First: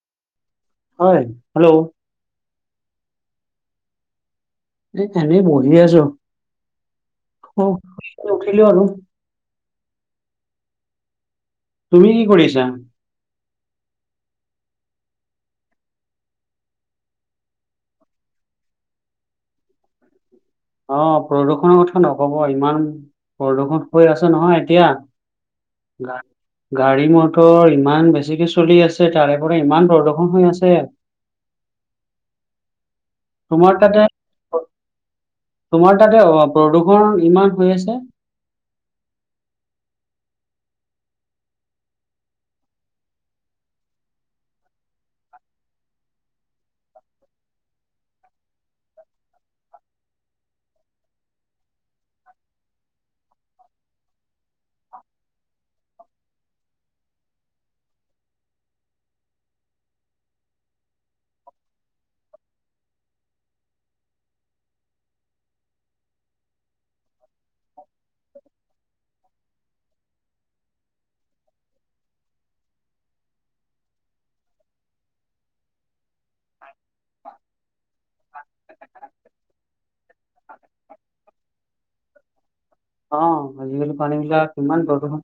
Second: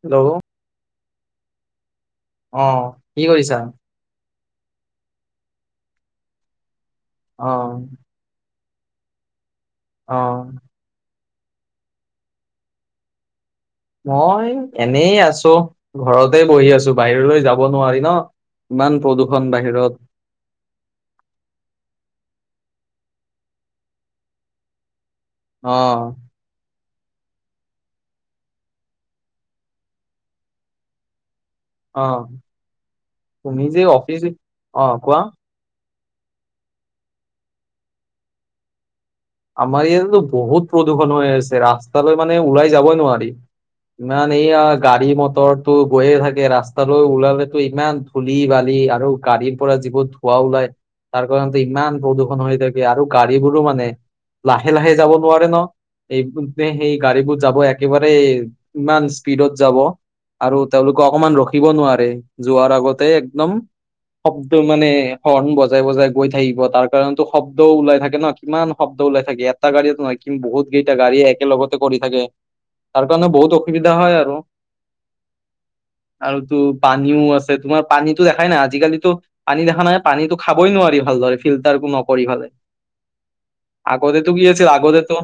Hello, হয়। Hello, অ' কি কৰিছা? এনে বহি আছো। অ কল আৰু-আৰু অ', তুমি কি কৰিছা? মই এনে আছো ঘৰতে বহি আছো বাহিৰলৈ যাব নোৱাৰি ন। ইমান প্ৰদূৰ্ষণ বাহিৰত। অ' প্ৰদূৰ্ষণৰ কথা নকব ইমান প্ৰদূৰ্ষণ হৈ আছে নহয় এতিয়া। অ', গা গাড়ী মটৰ ইমান বেছিকে চলি আছে তাৰে পৰা ইমান প্ৰদৰ্শন হৈ আছে। অ' তুমি তোমাৰ যে তাতে অফিচ অ' কোৱা? তোমাৰ তাতে অ প্ৰদূৰ্ষণ ইমান হৈ আছে। আমাৰ ইয়য়াাততো বহুত প্ৰদূষণ হৈ আছে ৰাস্তালৈ মানে ওলাই যাবই নোৱাৰি। ইমান এইয়া গাড়ী মটৰটো গৈয়ে থাকে ৰাস্তালৈ ওলালেো ইমান ধূলি বালি। আৰু গাড়ীৰ পৰা যিবোৰ ধৱা ওলাই। তাৰ কাৰণ ইমান প্ৰদূষণ হৈ থাকে আৰু গাড়ীবোৰো মানে লাহে লাহে যাব নোৱাৰে ন। এই সেই গাড়ীবোৰ যাব একেবাৰে ইমান স্পীডত যাব। আৰু তেওঁলোকে অকমান ৰখিব নোৱাৰে যোৱাৰ আগতে একদম। শব্দ মানে হৰ্ণ বজাই বজাই গৈ থাকিব তাৰ কাৰণতো শব্দও ওলাই থাকে ন কিমান। শব্দ ওলাই থাকে এটা গাড়ীত নহ কিন্তু বহুত কেইটা গাড়ীয়ে একেলগতে কৰি থাকে। তাৰ কাৰণে বহুত অসুবিধা হয় আৰু। আৰু তো পানীও আছে তোমাৰ পানীতো দেখাই নাই আজিকালিতো পানী দেখা নাই পানীতো। খাবই নোৱাৰি ভালদৰে ফিল্টাৰো নকৰি ভালে। অ', আজিকালি পানী আগতেতো বিলাক গিয়ছিল ইমান আগতেতো প্ৰদূষণ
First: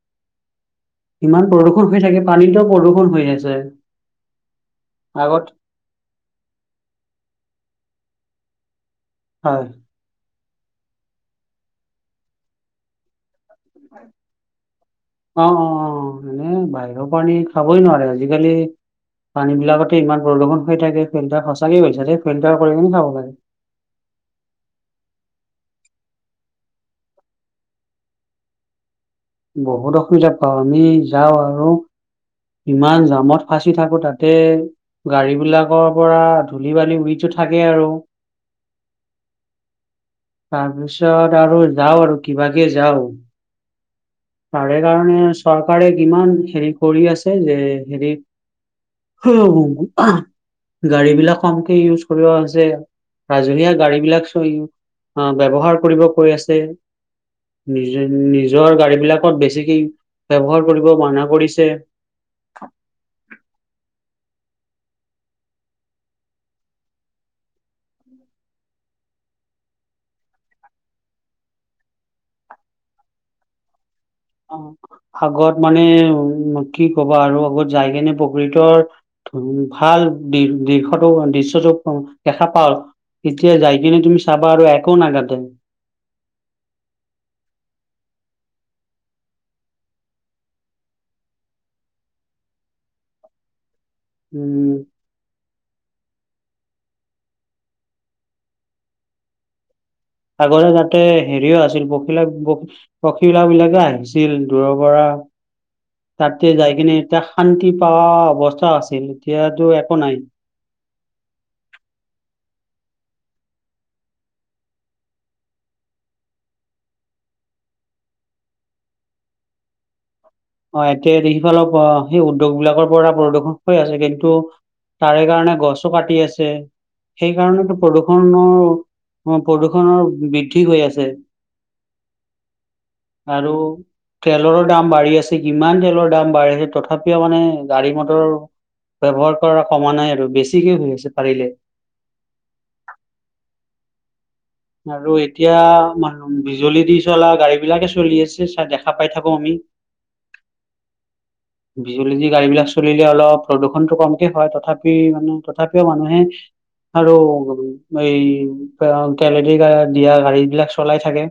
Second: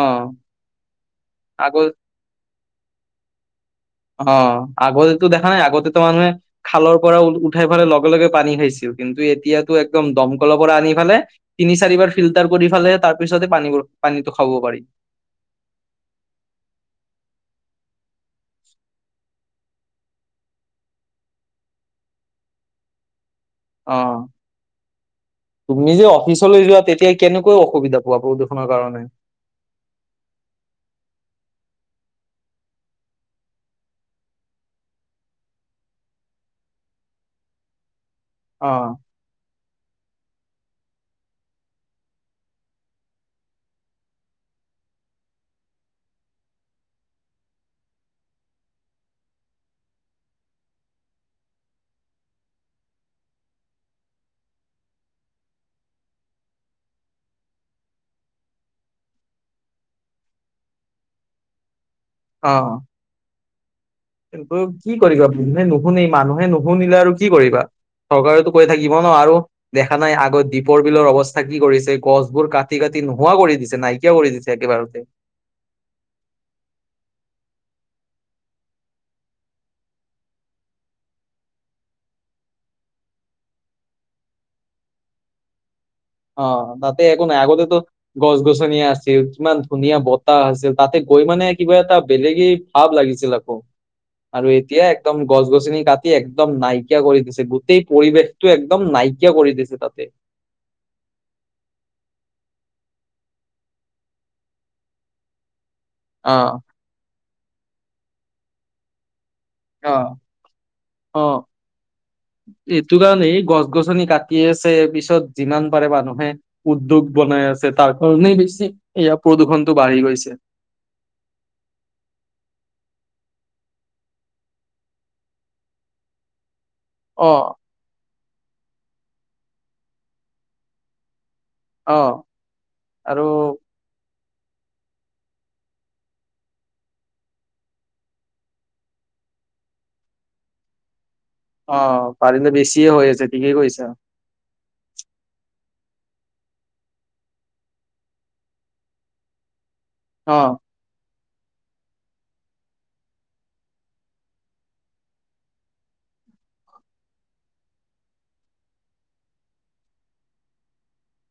অ', ইমান প্ৰদূষণ আগত হৈ থাকে পানীত প্ৰদূষণ হৈ আছে। অ' আগতেতো আগত দেখা নাই আগতেতো মানুহে। খালৰ পৰা উঠাই ফালে লগে লগে পানী খাইছিল কিন্তু হয়। এতিয়াাতো একদম দম। ৰ পৰা আনি ফালে তিনি চাৰিবাৰ ফিল্টাৰ কৰি ফালে তাৰ পিছত। অ-অ-অ এনে বাহিৰৰ পানী খাবই নোৱাৰে। আজিকালি পানী বিলাকতে ইমান প্ৰদূষণ হৈ থাকে ফিল্টাৰ সঁচাকে হৈছে যে ফিল্টাৰ কৰি খাব লাগে। অ', তুমি যে অফিচলৈ যোৱা তেতিয়া কেনেকৈ অসুবিধা পোৱা প্ৰদূষণৰ কাৰণে। বহুত অসুবিধা পাওঁ আমি যাওঁ আৰু। ইমান জামত ফাঁচি থাকো তাতে গাড়ী বিলাকৰ পৰা ধূলি বালি উৰি। থাকে আৰু। অ', তাৰপিছত আৰু যাও আৰু কিবাকে যাও। তাৰে কাৰণে চৰকাৰে কিমান হেৰি কৰি আছে যে হেৰি। গাড়ী বিলাক কমকে ইউজ কৰিব হৈছে। ৰাজহুৱীয়া গাড়ী বিলাক চ ব্যৱহাৰ কৰিব কৈ আছে। নিজ নিজৰ গাড়ী বিলাকত বেছিক ব্যৱহাৰ কৰিব মানা কৰিছে। অ', কিন্তু কি কৰিবা মানুহে নুশুনে মানুহে নুশুনিলে আৰু কি কৰিবা। চৰকাৰতো কৈ থাকিব ন আৰু দেখা নাই আগত দ্বীপৰ বিলৰ অৱস্থা কি কৰিছে গছবোৰ কাটি কাট নোহোৱা কৰি দিছে নাই অ আগত মানে উম কি ক'বা আৰু আগত [unintelligible] এতিয়া যাই কিনে তুমি চাবা আৰু একো নাগাদতে। অ তাতে একো নাই, আগতেতো গছ-গছনি আছিল কিমান ধুনীয়া বতাহ আছিল তাতে কৈ মানে কিবা এটা বেলেগে ভাৱ লাগিছিল আকৌ আৰু উম এতিয়া একদম গছ গছনি কাটি একদম নাইকিয়া কৰি দিছে গোটেই পৰিৱেশটো একদম নাইকিয়া কৰি দিছে তাতে। আগতে যাতে হেৰিও আছিল পখিলা পখিলা বিলাকে আহিছিল দূৰৰ পৰা অ তাতে যাই কিনে এতিয়া শান্তি পাৱা অৱস্থা আছিল। এতিয়াটো অ একো নাই। অ এইটো কাৰণে এই গছ গছনি কাটি আছে পিছত যিমান পাৰে মানুহে উদ্যোগ বনাই ছে তাৰ কাৰণেই বেছি এতিয়া প্ৰদূষণতটো বাঢ়ি গৈছে। অ এতিয়া [unintelligible] অ সেই উদ্যোগ বিলাকৰ পৰা পৰিদৰ্শন হৈ আছে কিন্তু তাৰে কাৰণে গছো কাটি আছে। অ সেইকাৰণেতো প্ৰদূষণৰ প্ৰদূষণৰ বৃদ্ধি হৈ আছে্ অ আৰু তেলৰ দাম বাঢ়ি আছে কিমান তেলৰ দাম বাঢ়ি আছে তথাপিও মানে গাড়ী মটৰৰ ব্যৱহাৰ কৰা কমা নাই আৰু বেছিকে হৈ আছে। পাৰিলে অ পাৰিলে বেছিয়ে হৈ আছে ঠিকেই কৈছা। আৰু এতিয়া মান বিজুলী দি চলা গাড়ী বিলাকে চলি আছে চাই দেখা পাই থাকো আমি। অ বিজুলী দি গাড়ী বিলাক চলিলে অলপ প্ৰদূষণতটো কমকে হয় তথাপি মানে তথাপিও মানুহে আৰু এই তেলে দি দিয়া গাড়ী বিলাক চলাই থাকে।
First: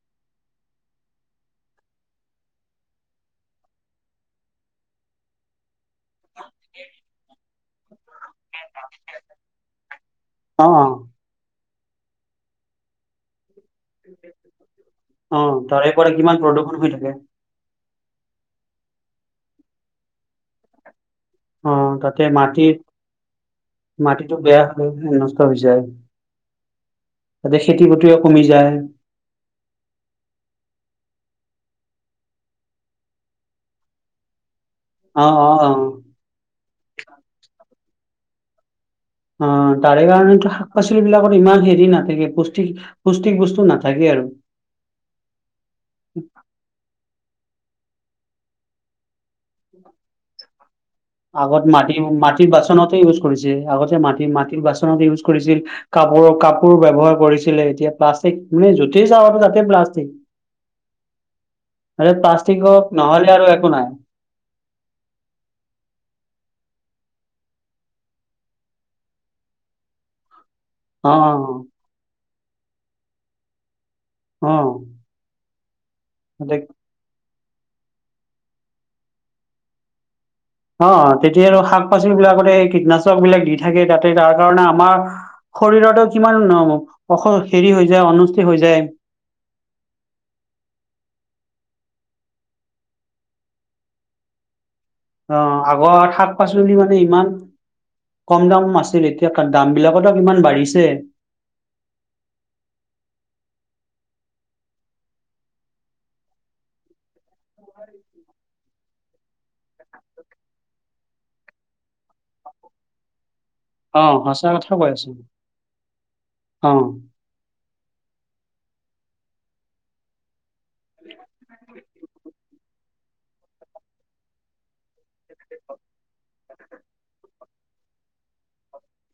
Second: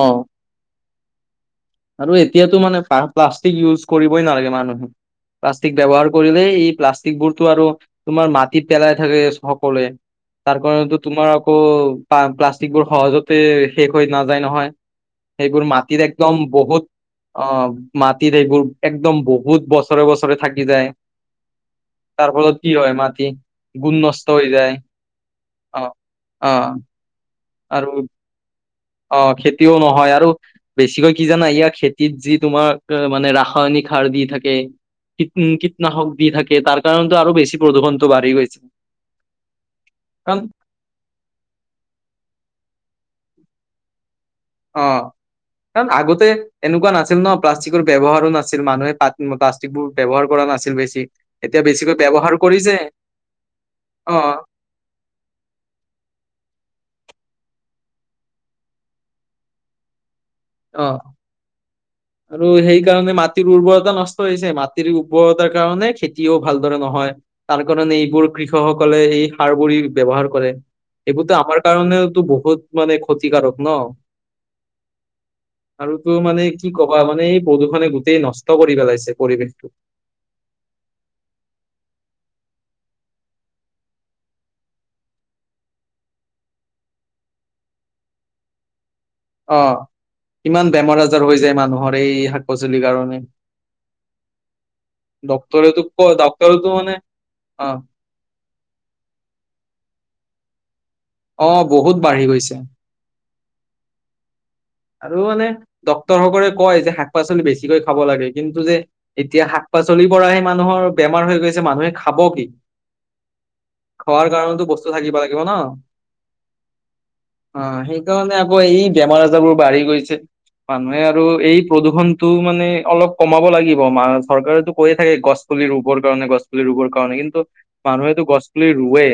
অহ আৰু এতিয়াতো মানে প্লাষ্টিক ইউজ কৰিবই নালাগে মানুহে, প্লাষ্টিক ব্যৱহাৰ কৰিলেই ই প্লাষ্টিক বোৰতো আৰু তোমাৰ মাটিত পেলাই থাকে সকলোৱে তাৰ অ কাৰণেটো তোমাৰ আকৌ, পা প্লাষ্টিকবোৰ সহজতে শেষ হৈ নাযায় নহয়, অ সেইবোৰ তাৰে মাটিত পৰা একদম কিমান প্ৰদূষণ ক'ত, হৈ থাকে অ মাটিত এইবোৰ একদম বহুত বছৰে বছৰে থাকি যায়। অ তাতে তাৰফলত কি মাটিত হয় মাটি গুণ মাটিটো নষ্ট হৈ বেয়া যায়। হৈ নষ্ট হৈ যায় অহ অহ তাতে খেতি বাতিও কমি যায়। অহ খেতিও নহয় আৰু বেছিকৈ কি জানা ইয়াৰ খেতিত যি তোমাৰ মানে ৰাসায়নিক সাৰ আৰু দি থাকে, অ অ অ কীটনাশক দি থাকে, তাৰ কাৰণেতো আৰু বেছি প্ৰদূষণটো বাঢ়ি গৈছে। অ তাৰে কাৰণ কাৰণেটো শাক পাচলি বিলাকত ইমান হেৰি নাথাকে, পুষ্টিক পুষ্টিক বস্তু নাথাকে আৰু অহ, তাৰ আগতে এনেকুৱা নাছিল। নহ প্লাষ্টিকৰ ব্যৱহাৰো নাছিল, মানুহে প্লাষ্টিকবোৰ ব্যৱহাৰ কৰা নাছিল, বেছি এতিয়া আগত বেছিকৈ মাটি ব্যৱহাৰ মাটিৰ কৰিছে বাচনতে ইউজ কৰিছিল, আগতে অ মাটি মাটিৰ বাচনতে ইউজ কৰিছিল কা কাপোৰ ব্যৱহাৰ কৰিছিলে, এতিয়া প্লাষ্টিক মানে যতেই যাওঁ আৰু তাতে প্লাষ্টিক অ তাতে আৰু প্লাষ্টিকক সেইকাৰণে নহ'লে আৰু মাটিৰ একো নাই উৰ্বৰতা নষ্ট হৈছে মা মাটিৰ উৰ্বৰতাৰ কাৰণে খেতিও ভালদৰে নহয়, তাৰ কাৰণে এইবোৰ কৃষকসকলে এই সাৰবোৰী ব্যৱহাৰ কৰে, অ এইবোৰটো আমাৰ কাৰণেতো বহুত মানে ক্ষতিকাৰক নহ অহ আৰু তোৰ মানে কি কবা মানে এই প্ৰদূষণে গোটেই নষ্ট কৰি পেলাইছে, পৰিৱেশটো অ তেতিয়া আৰু শাক পাচলি বিলাকতে এই কীটনাশক বিলাক দি থাকে তাতে তাৰ কাৰণে আমাৰ শৰীৰতো কিমান [unintelligible] হেৰি হৈ যায় অনষ্টি হৈ যায় অ ইমান বেমাৰ আজাৰ হৈ যায় মানুহৰ এই শাক পাচলিৰ কাৰণে [inaudible] অ ডক্তৰেতো ক আগৰ শাক ডক্তৰেতো পাচলি মানে ইমান অ কম দাম আছিল এতিয়া দাম বিলাকতো কিমান বাঢ়িছে অ' বহুত বাঢ়ি গৈছে আৰু মানে ডক্তৰসকলে কয় যে শাক পাচলি বেছিকৈ খাব লাগে কিন্তু যে এতিয়া শাক পাচলি পৰা সি মানুহৰ বেমাৰ হৈ গৈছে মানুহে খাব কি অ খোৱাৰ সঁচা কাৰণতো কথা বস্তু কৈ আছো থাকিব লাগিব ন অ অ সেইকাৰনে আকৌ এই বেমাৰ আজাৰ বোৰ বাঢ়ি গৈছে মানুহে আৰু এই প্ৰদূষণটো মানে অলপ কমাব লাগিব মা চৰকাৰেতো কৈয়ে থাকে গছ পুলি ৰুবৰ কাৰণে গছ পুলি ৰুবৰ কাৰণে কিন্তু মানুহেতো গছ পুলি ৰুৱে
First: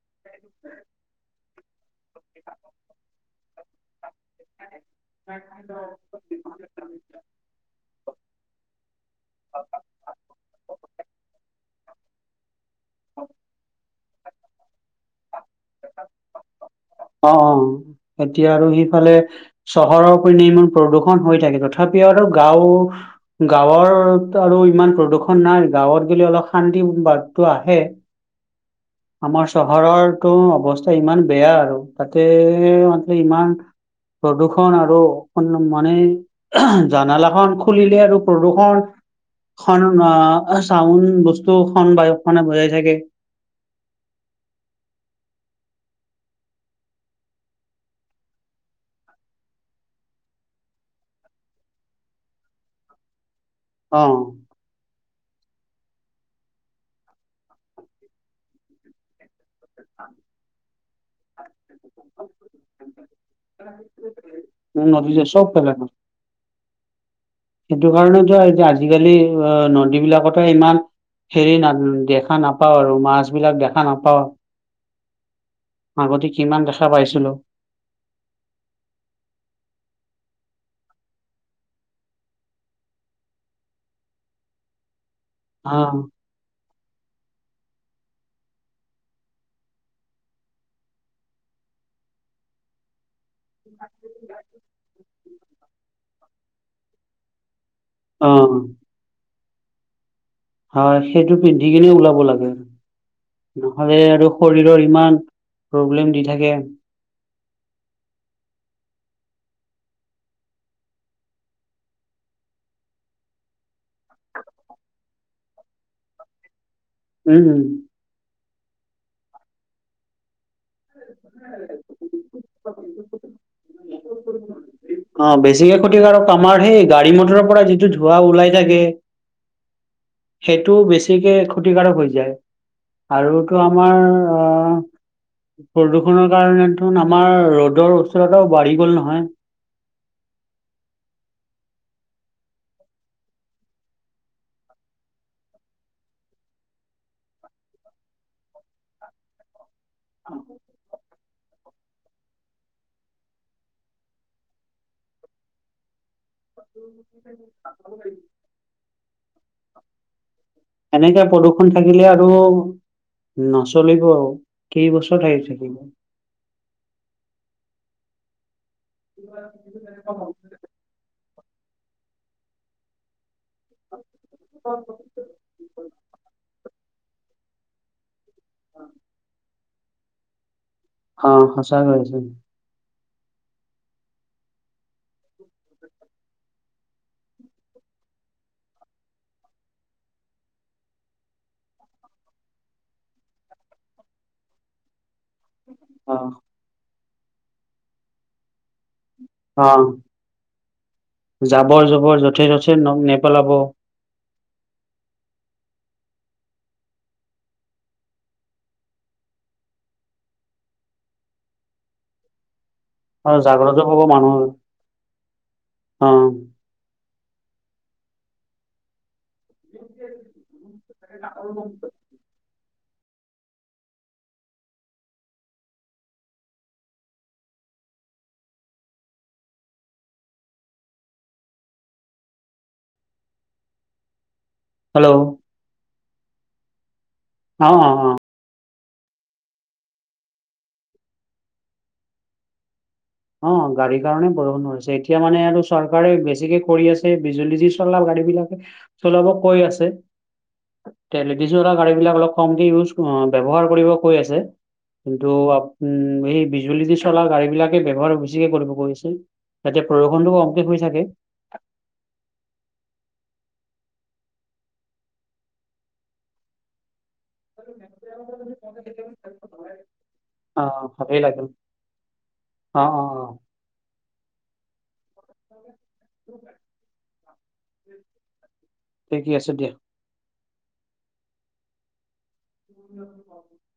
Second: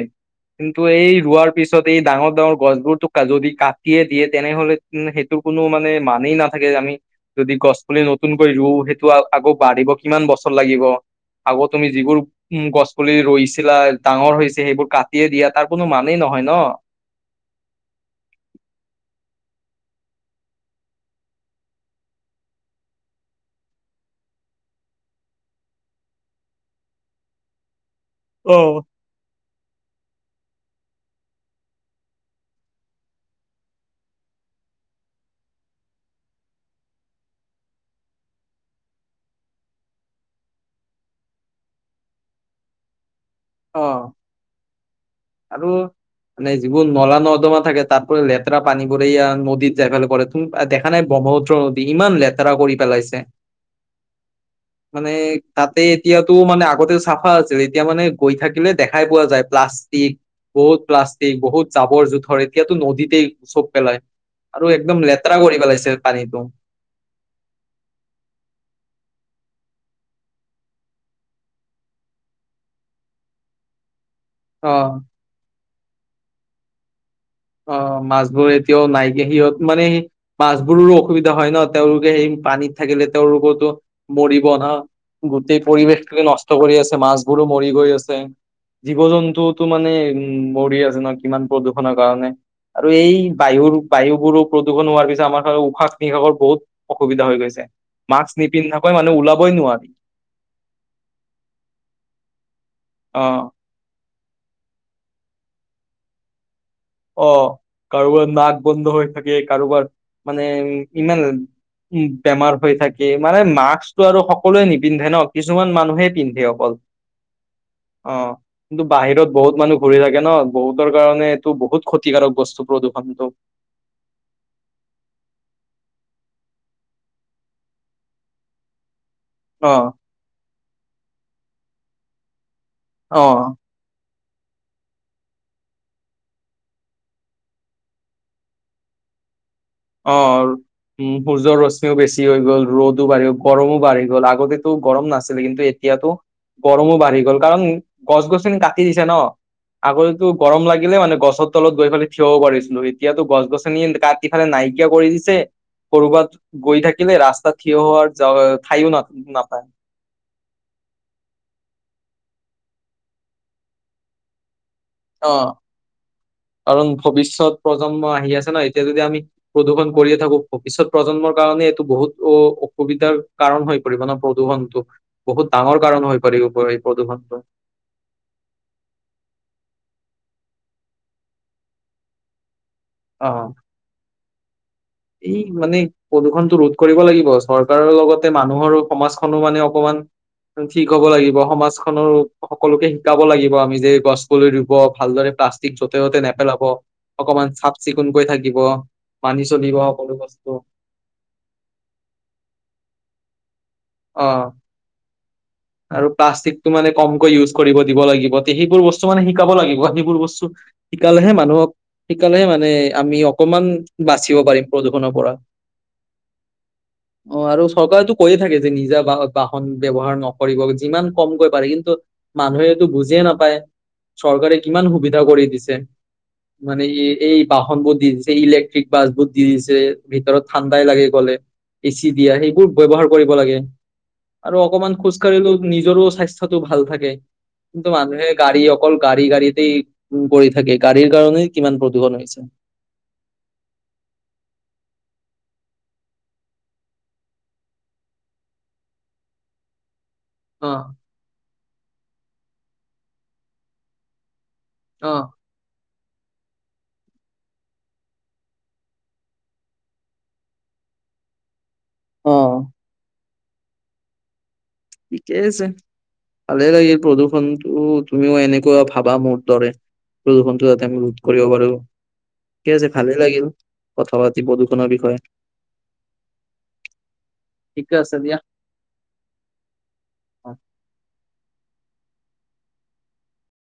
কিন্তু এই ৰোৱাৰ পিছত এই ডাঙৰ ডাঙৰ গছবোৰতো যদি কাটিয়ে দিয়ে তেনেহলে সেইটোৰ কোনো মানে মানেই নাথাকে আমি যদি গছ পুলি নতুনকৈ ৰুও সেইটো আকৌ বাঢ়িব কিমান বছৰ লাগিব আকৌ তুমি যিবোৰ উ গছ পুলি ৰৈছিলা ডাঙৰ হৈ হৈছে সেইবোৰ কাটিয়ে দিয়া তাৰ কোনো মানেই নহয় ন অ অ এতিয়া আৰু সিফালে চহৰৰ উপ ইমান প্ৰদূষণ হৈ থাকে তথাপিও আৰু গাঁও গাঁৱত আৰু ইমান প্ৰদূষণ নাই গাঁৱত গ'লে অলপ শান্তি বাতটো আহে অ আমাৰ চহৰৰতো অৱস্থা ইমান বেয়া আৰু তাকে [unintelligible] ইমান প্ৰদূষণ আৰু মানে জানালাখন খুলিলে আৰু প্ৰদূষণ খনন চাউন বস্তু খন বায়ু খনে বজাই থাকে অ আৰু মানে যিবোৰ নলা নৰ্দমা থাকে তাৰ পৰা লেতেৰা পানীবোৰ এইয়া নদীত যাই ফালে পৰে দেখা নাই ব্ৰহ্মপুত্ৰ নদী ইমান লেতেৰা কৰি পেলাইছে অ মানে তাতে এতিয়াতো মানে আগতে চাফা আছিল এতিয়া মানে গৈ থাকিলে দেখাই পোৱা যায় প্লাষ্টিক বহুত প্লাষ্টিক বহুত জাবৰ জোঁথৰ এতিয়াতো নদীতেই চব পেলায় আৰু একদম নদীতে লেতেৰা চব কৰি পেলাই ন, পেলাইছে পানীটো সেইটো কাৰণেতো এতিয়া আজিকালি নদীবিলাকতে ইমান হেৰি ন দেখা নাপাওঁ আৰু মাছ বিলাক দেখা নাপাওঁ অ আগতে কিমান দেখা পাইছিলো অ মাছবোৰ এতিয়াও নাইকিয়া সিহঁত মানে সি মাছবোৰৰো অসুবিধা হয় ন তেওঁলোকে সেই পানীত থাকিলে তেওঁলোকেতো মৰিব না গোটেই অ পৰিৱেশ টোকে নষ্ট কৰি আছে মাছবোৰো মৰি গৈ আছে জীৱ জন্তুতো মানে উম মৰি আছে ন কিমান প্ৰদূষণৰ কাৰণে আৰু এই বায়ুৰ বায়ু বোৰো প্ৰদূষণ হোৱাৰ পিছত আমাৰ ফালেও উশাহ নিশাহৰ বহুত অসুবিধা হৈ গৈছে মাস্ক অ নিপিন্ধাক মানুহ ওলাবই নোৱাৰি হয় সেইটো পিন্ধি কিনে ওলাব লাগে অ নহলে আৰু শৰীৰৰ ইমান প্ৰব্লেম দি থাকে অ কাৰোবাৰ নাক বন্ধ হৈ থাকে কাৰোবাৰ মানে ইমান উম বেমাৰ হৈ থাকে মানে মাস্কটো আৰু সকলোৱে নিপিন্ধে ন কিছুমান মানুহে পিন্ধে অকল উম। অ কিন্তু বাহিৰত বহুত মানুহ ঘূৰি থাকে ন বহুতৰ কাৰণে এইটো বহুত। [unintelligible] অঁ, বেছিকে ক্ষতিকাৰক আমাৰ সেই গাড়ী মটৰৰ পৰা যিটো ধোঁৱা ওলাই থাকে। অ সেইটো বেছিকে ক্ষতিকাৰক হৈ যায়। অ আৰুতো আমাৰ আহ [unintelligible] প্ৰদূষণৰ কাৰণেত আমাৰ ৰ'দৰ উচ্ততাতাও বাঢ়ি গ'ল নহয়। অ', উম, সূৰ্যৰ ৰশ্মিও বেছি হৈ গ'ল ৰ'দো বাঢ়ি গল গৰমো বাঢ়ি গ'ল আগতেতো গৰম নাছিলে কিন্তু এতিয়াতো গৰমো বাঢ়ি গ'ল কাৰণ গছ গছিনি কাটি দিছে ন। আগতেতো গৰম লাগিলে মানে গছৰ তলত গৈ পেলি থিয়ব পাৰিছিলো এতিয়াতো গছ গছনি কাটি। ফালে নাইকিয় কৰি দিছে কৰবাত। গৈ থাকিলে ৰাস্তা থিয় হোৱাৰ ঠাইও ন নাপায়। এনেকে প্ৰদূৰষণ থাকিলে আৰু নচলিব আৰু কেইবছৰ থাকি অ' থাকিব কাৰণ ভৱিষ্যয়ত প্ৰজন্ম আহি আছে ন। তিয়া যদি আমি প্ৰদূষণ কৰিয়ে থাকো ভৱিষ্যত প্ৰজন্মৰ কাৰণে এইটো বহুত অ অসুবিধাৰ। কাৰণ হৈ পৰিবানে প্ৰদূষণটো বহুত ডাঙৰ কাৰণ হৈ পৰিব। প্ৰটিঘণ্টা উ অ', সচা গৈছে অ', এই মানে প্ৰদূষণটো ৰোধ কৰিব লাগিব চৰকাৰৰ লগতে মানুহৰো সমাজখনো মানে অকমান ঠিক হ'ব লাগিব সমাজখননৰ সকলোকে শিকাব লাগিব আমি যে গছ গলৈ ৰুব ভালদৰে প্লাষ্টিক। অ যতে-যতে নেপেলাব অকমান চাফ চিকুণকৈ থাকিব। মানি অ চলিব বস্তু জাবৰ জবৰ যথে যথে ন নেপেলাব। অ', আৰু প্লাষ্টিকটো মানে কমকৈ ইউজ কৰিব দিব লাগিব সেইবোৰ বস্তু মানে শিকাব লাগিব সেইবোৰ বস্তু। শিকালেহে মানুহক শিকালেহে মানে আমি আৰু অকমান জাগ্ৰত হ'ব মানুহৰ বাচিব পাৰিম প্ৰদূষণৰ পৰা। অ', অ' আৰু চৰকাৰেো কৰিয় থাকে যে নিজা বা। বাহন ব্যৱহাৰ নকৰিব যিমান কমকৈ পাৰে কিন্তু মানুহে বুজিয়ে নাপায় চৰকাৰে কিমান সুবিধা কৰি দিছে। মানে ই এই বাহন বোৰ দি দিছে ইলেক্ট্ৰিক বাছ বোৰ দি দিছে ভিতৰত ঠাণ্ডাই লাগে গলে। এচি দিয়া সেইবোৰ ব ব্যৱহাৰ কৰিব লাগে। আৰু অকমান হেল্ল' খোজ অ কাঢ়িলেও নিজৰো স্বাস্থ্যতো ভাল থাকে। অ কিন্তু অ মানুহে গাড়ী অ', অকল গাড়ী গাড়ীতেই উ কৰি থাকে গাড়ীৰ কাৰণে কিমান প্ৰদূষণ হৈছে। অ গাড়ীৰ কাৰণে বৰষুণছে এতিয়া মানে আৰু চৰকাৰে বেছিকে কৰি আছে বিজুলী যি চলাব গাড়ী। বিলাকে চলাব কৈ আছে। অ', তে গাড়ী বিলাক অলপ কমক ইজ ব্য্ৱহাৰ কৰিব কৈ আছে। কিন্তু অ'। আমি, সেই বিজুলী দি চলা গাড়ী বিলাক ব্যৱহাৰ বেছিকে কৰিব গৈছে, যাতে প্ৰদূষনটো কমকে হৈ থাকে। অ। ঠিকে আছে। ভালে লাগিল প্ৰদু ত' তুমিও এনেকুৱা ভাবা মোৰ দৰে, অ প্ৰদূষনটো যাতে আমি ৰোধ ভালেই লাগিল কৰিব পাৰো। ঠিকে অ আছে অ ভালেই অ লাগিল, কথা পাতি প্ৰদূষণৰ বিষয়ে। ঠিকে আছে ঠিকে আছে দিয়া। হয়। [inaudible]